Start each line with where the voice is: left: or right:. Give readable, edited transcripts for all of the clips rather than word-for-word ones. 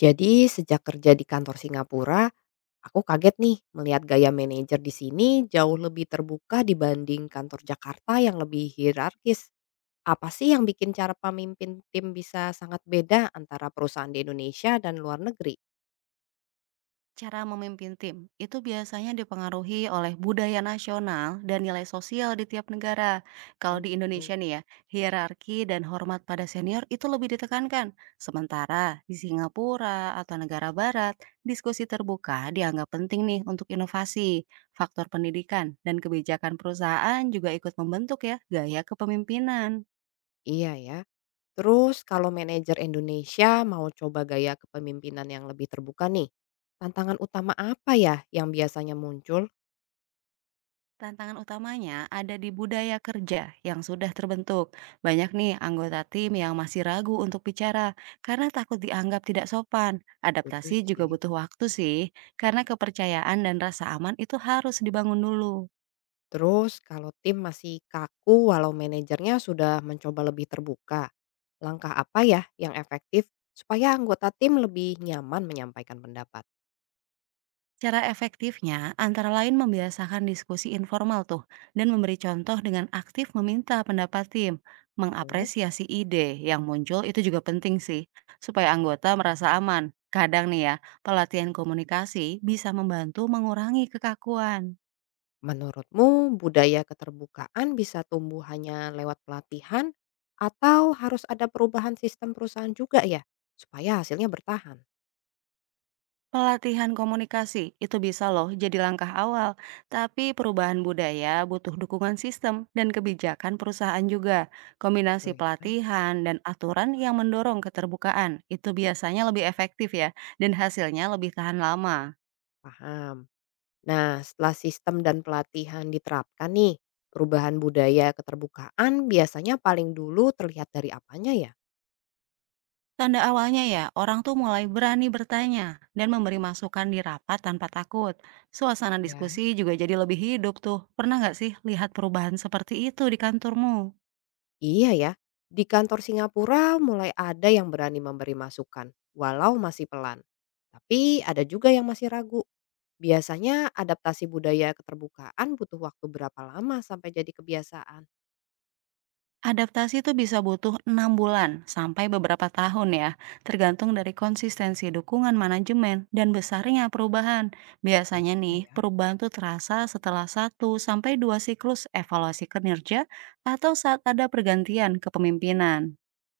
left: Jadi sejak kerja di kantor Singapura, aku kaget nih melihat gaya manajer di sini jauh lebih terbuka dibanding kantor Jakarta yang lebih hierarkis. Apa sih yang bikin cara pemimpin tim bisa sangat beda antara perusahaan di Indonesia dan luar negeri?
right: Cara memimpin tim itu biasanya dipengaruhi oleh budaya nasional dan nilai sosial di tiap negara. Kalau
left: Oh
right: di Indonesia
left: gitu.
right: nih ya, hierarki dan hormat pada senior itu lebih ditekankan. Sementara di Singapura atau negara barat, diskusi terbuka dianggap penting nih untuk inovasi. Faktor pendidikan dan kebijakan perusahaan juga ikut membentuk ya gaya kepemimpinan.
left: Iya ya. Terus kalau manajer Indonesia mau coba gaya kepemimpinan yang lebih terbuka nih, tantangan utama apa ya yang biasanya muncul?
right: Tantangan utamanya ada di budaya kerja yang sudah terbentuk. Banyak nih anggota tim yang masih ragu untuk bicara karena takut dianggap tidak sopan.
left: Setuju
right: Adaptasi juga
left: sih.
right: butuh waktu sih, karena kepercayaan dan rasa aman itu harus dibangun dulu.
left: Terus kalau tim masih kaku walau manajernya sudah mencoba lebih terbuka, langkah apa ya yang efektif supaya anggota tim lebih nyaman menyampaikan pendapat?
right: Cara efektifnya antara lain membiasakan diskusi informal tuh dan memberi contoh dengan aktif meminta pendapat tim.
left: Terus?
right: Mengapresiasi ide yang muncul itu juga penting sih supaya anggota merasa aman. Kadang nih ya, pelatihan komunikasi bisa membantu mengurangi kekakuan.
left: Menurutmu budaya keterbukaan bisa tumbuh hanya lewat pelatihan atau harus ada perubahan sistem perusahaan juga ya supaya hasilnya bertahan?
right: Pelatihan komunikasi itu bisa loh jadi langkah awal, tapi perubahan budaya butuh dukungan sistem dan kebijakan perusahaan juga.
left: Gitu
right: Kombinasi
left: ya.
right: pelatihan dan aturan yang mendorong keterbukaan itu biasanya lebih efektif ya, dan hasilnya lebih tahan lama.
left: Paham. Nah, setelah sistem dan pelatihan diterapkan nih, perubahan budaya keterbukaan biasanya paling dulu terlihat dari apanya ya?
right: Tanda awalnya ya, orang tuh mulai berani bertanya dan memberi masukan di rapat tanpa takut. Suasana
left: Ya.
right: diskusi juga jadi lebih hidup tuh. Pernah nggak sih lihat perubahan seperti itu di kantormu?
left: Iya ya, di kantor Singapura mulai ada yang berani memberi masukan, walau masih pelan. Tapi ada juga yang masih ragu. Biasanya adaptasi budaya keterbukaan butuh waktu berapa lama sampai jadi kebiasaan?
right: Adaptasi itu bisa butuh 6 bulan sampai beberapa tahun ya, tergantung dari konsistensi dukungan manajemen dan besarnya perubahan.
left: Sama
right: Biasanya
left: juga
right: nih,
left: ya.
right: perubahan tuh terasa setelah 1 sampai 2 siklus evaluasi kinerja atau saat ada pergantian kepemimpinan.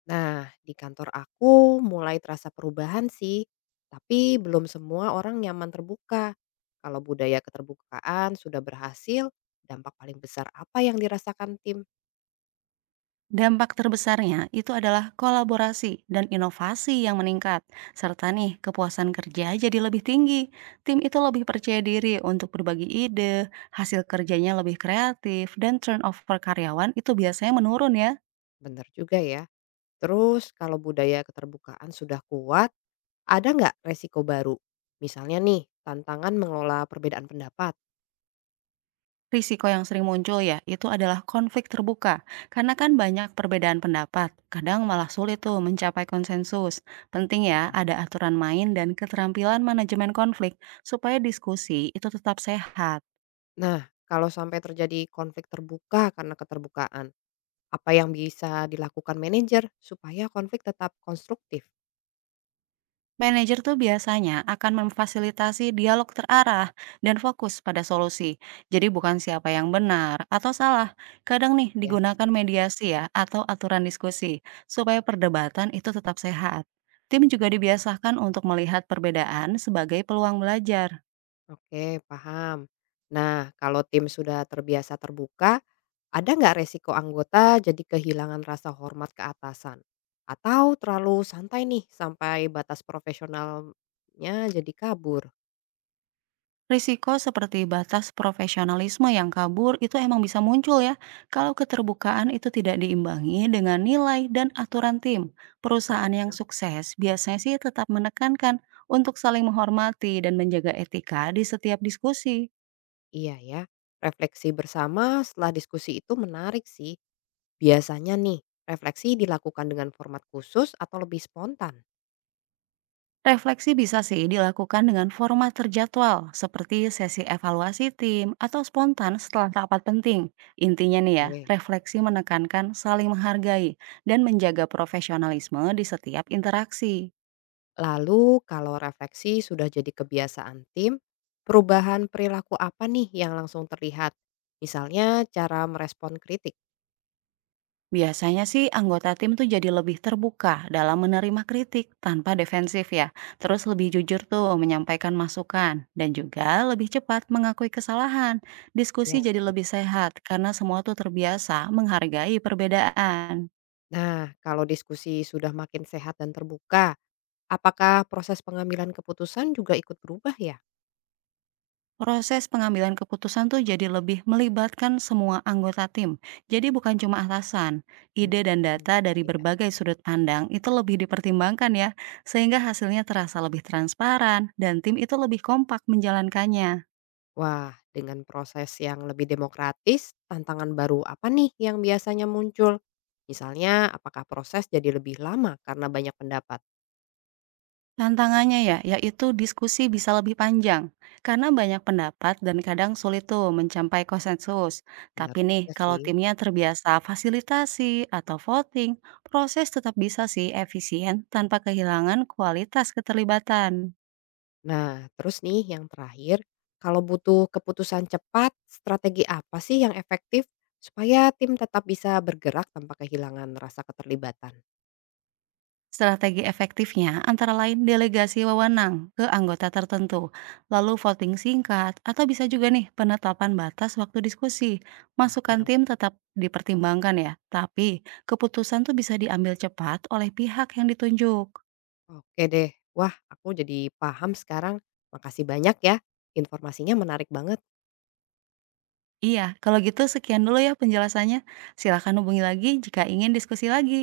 left: Nah, di kantor aku mulai terasa perubahan sih, tapi belum semua orang nyaman terbuka. Kalau budaya keterbukaan sudah berhasil, dampak paling besar apa yang dirasakan tim?
right: Dampak terbesarnya itu adalah kolaborasi dan inovasi yang meningkat, serta nih kepuasan kerja jadi lebih tinggi. Tim itu lebih percaya diri untuk berbagi ide, hasil kerjanya lebih kreatif, dan turnover karyawan itu biasanya menurun ya.
left: Benar juga ya. Terus kalau budaya keterbukaan sudah kuat, ada nggak resiko baru? Misalnya nih, tantangan mengelola perbedaan pendapat.
right: Risiko yang sering muncul ya, itu adalah konflik terbuka. Karena kan banyak perbedaan pendapat, kadang malah sulit tuh mencapai konsensus. Penting ya,
left: Ya.
right: ada aturan main dan keterampilan manajemen konflik, supaya diskusi itu tetap sehat.
left: Nah, kalau sampai terjadi konflik terbuka karena keterbukaan, apa yang bisa dilakukan manajer supaya konflik tetap konstruktif?
right: Manajer tuh biasanya akan memfasilitasi dialog terarah dan fokus pada solusi. Jadi bukan siapa yang benar atau salah. Kadang nih
left: Ya
right: digunakan
left: sih.
right: mediasi ya atau aturan diskusi supaya perdebatan itu tetap sehat. Tim juga dibiasakan untuk melihat perbedaan sebagai peluang belajar.
left: Oke, paham. Nah, kalau tim sudah terbiasa terbuka, ada nggak resiko anggota jadi kehilangan rasa hormat ke atasan? Atau terlalu santai nih sampai batas profesionalnya jadi kabur?
right: Risiko seperti batas profesionalisme yang kabur itu emang bisa muncul ya kalau keterbukaan itu tidak diimbangi dengan nilai dan aturan tim.
left: Bisa
right: Perusahaan yang
left: ya.
right: sukses biasanya sih tetap menekankan untuk saling menghormati dan menjaga etika di setiap diskusi.
left: Iya ya, refleksi bersama setelah diskusi itu menarik sih. Biasanya nih, refleksi dilakukan dengan format khusus atau lebih spontan?
right: Refleksi bisa sih dilakukan dengan format terjadwal, seperti sesi evaluasi tim atau spontan setelah rapat penting. Intinya nih ya,
left: Oke.
right: refleksi menekankan saling menghargai dan menjaga profesionalisme di setiap interaksi.
left: Lalu kalau refleksi sudah jadi kebiasaan tim, perubahan perilaku apa nih yang langsung terlihat? Misalnya cara merespon kritik.
right: Biasanya sih anggota tim tuh jadi lebih terbuka dalam menerima kritik tanpa defensif ya. Terus lebih jujur tuh menyampaikan masukan dan juga lebih cepat mengakui kesalahan. Diskusi
left: Ya
right: jadi
left: sih.
right: lebih sehat karena semua tuh terbiasa menghargai perbedaan.
left: Nah, kalau diskusi sudah makin sehat dan terbuka, apakah proses pengambilan keputusan juga ikut berubah ya?
right: Proses pengambilan keputusan tuh jadi lebih melibatkan semua anggota tim. Jadi bukan cuma atasan.
left: Mhm.
right: Ide dan
left: Iya.
right: data dari
left: iya.
right: berbagai sudut pandang itu lebih dipertimbangkan ya, sehingga hasilnya terasa lebih transparan dan tim itu lebih kompak menjalankannya.
left: Wah, dengan proses yang lebih demokratis, tantangan baru apa nih yang biasanya muncul? Misalnya, apakah proses jadi lebih lama karena banyak pendapat?
right: Tantangannya ya, yaitu diskusi bisa lebih panjang karena banyak pendapat dan kadang sulit tuh mencapai konsensus.
left: Benar
right: Tapi nih,
left: juga
right: kalau
left: sih.
right: timnya terbiasa fasilitasi atau voting, proses tetap bisa sih efisien tanpa kehilangan kualitas keterlibatan.
left: Nah, terus nih yang terakhir, kalau butuh keputusan cepat, strategi apa sih yang efektif supaya tim tetap bisa bergerak tanpa kehilangan rasa keterlibatan?
right: Strategi efektifnya antara lain delegasi wewenang ke anggota tertentu, lalu voting singkat, atau bisa juga nih penetapan batas waktu diskusi. Masukan
left: Paham.
right: tim tetap dipertimbangkan ya, tapi keputusan tuh bisa diambil cepat oleh pihak yang ditunjuk.
left: Oke deh. Wah, aku jadi paham sekarang. Makasih banyak ya. Informasinya menarik banget.
right: Iya, kalau gitu sekian dulu ya penjelasannya. Silakan hubungi lagi jika ingin diskusi lagi.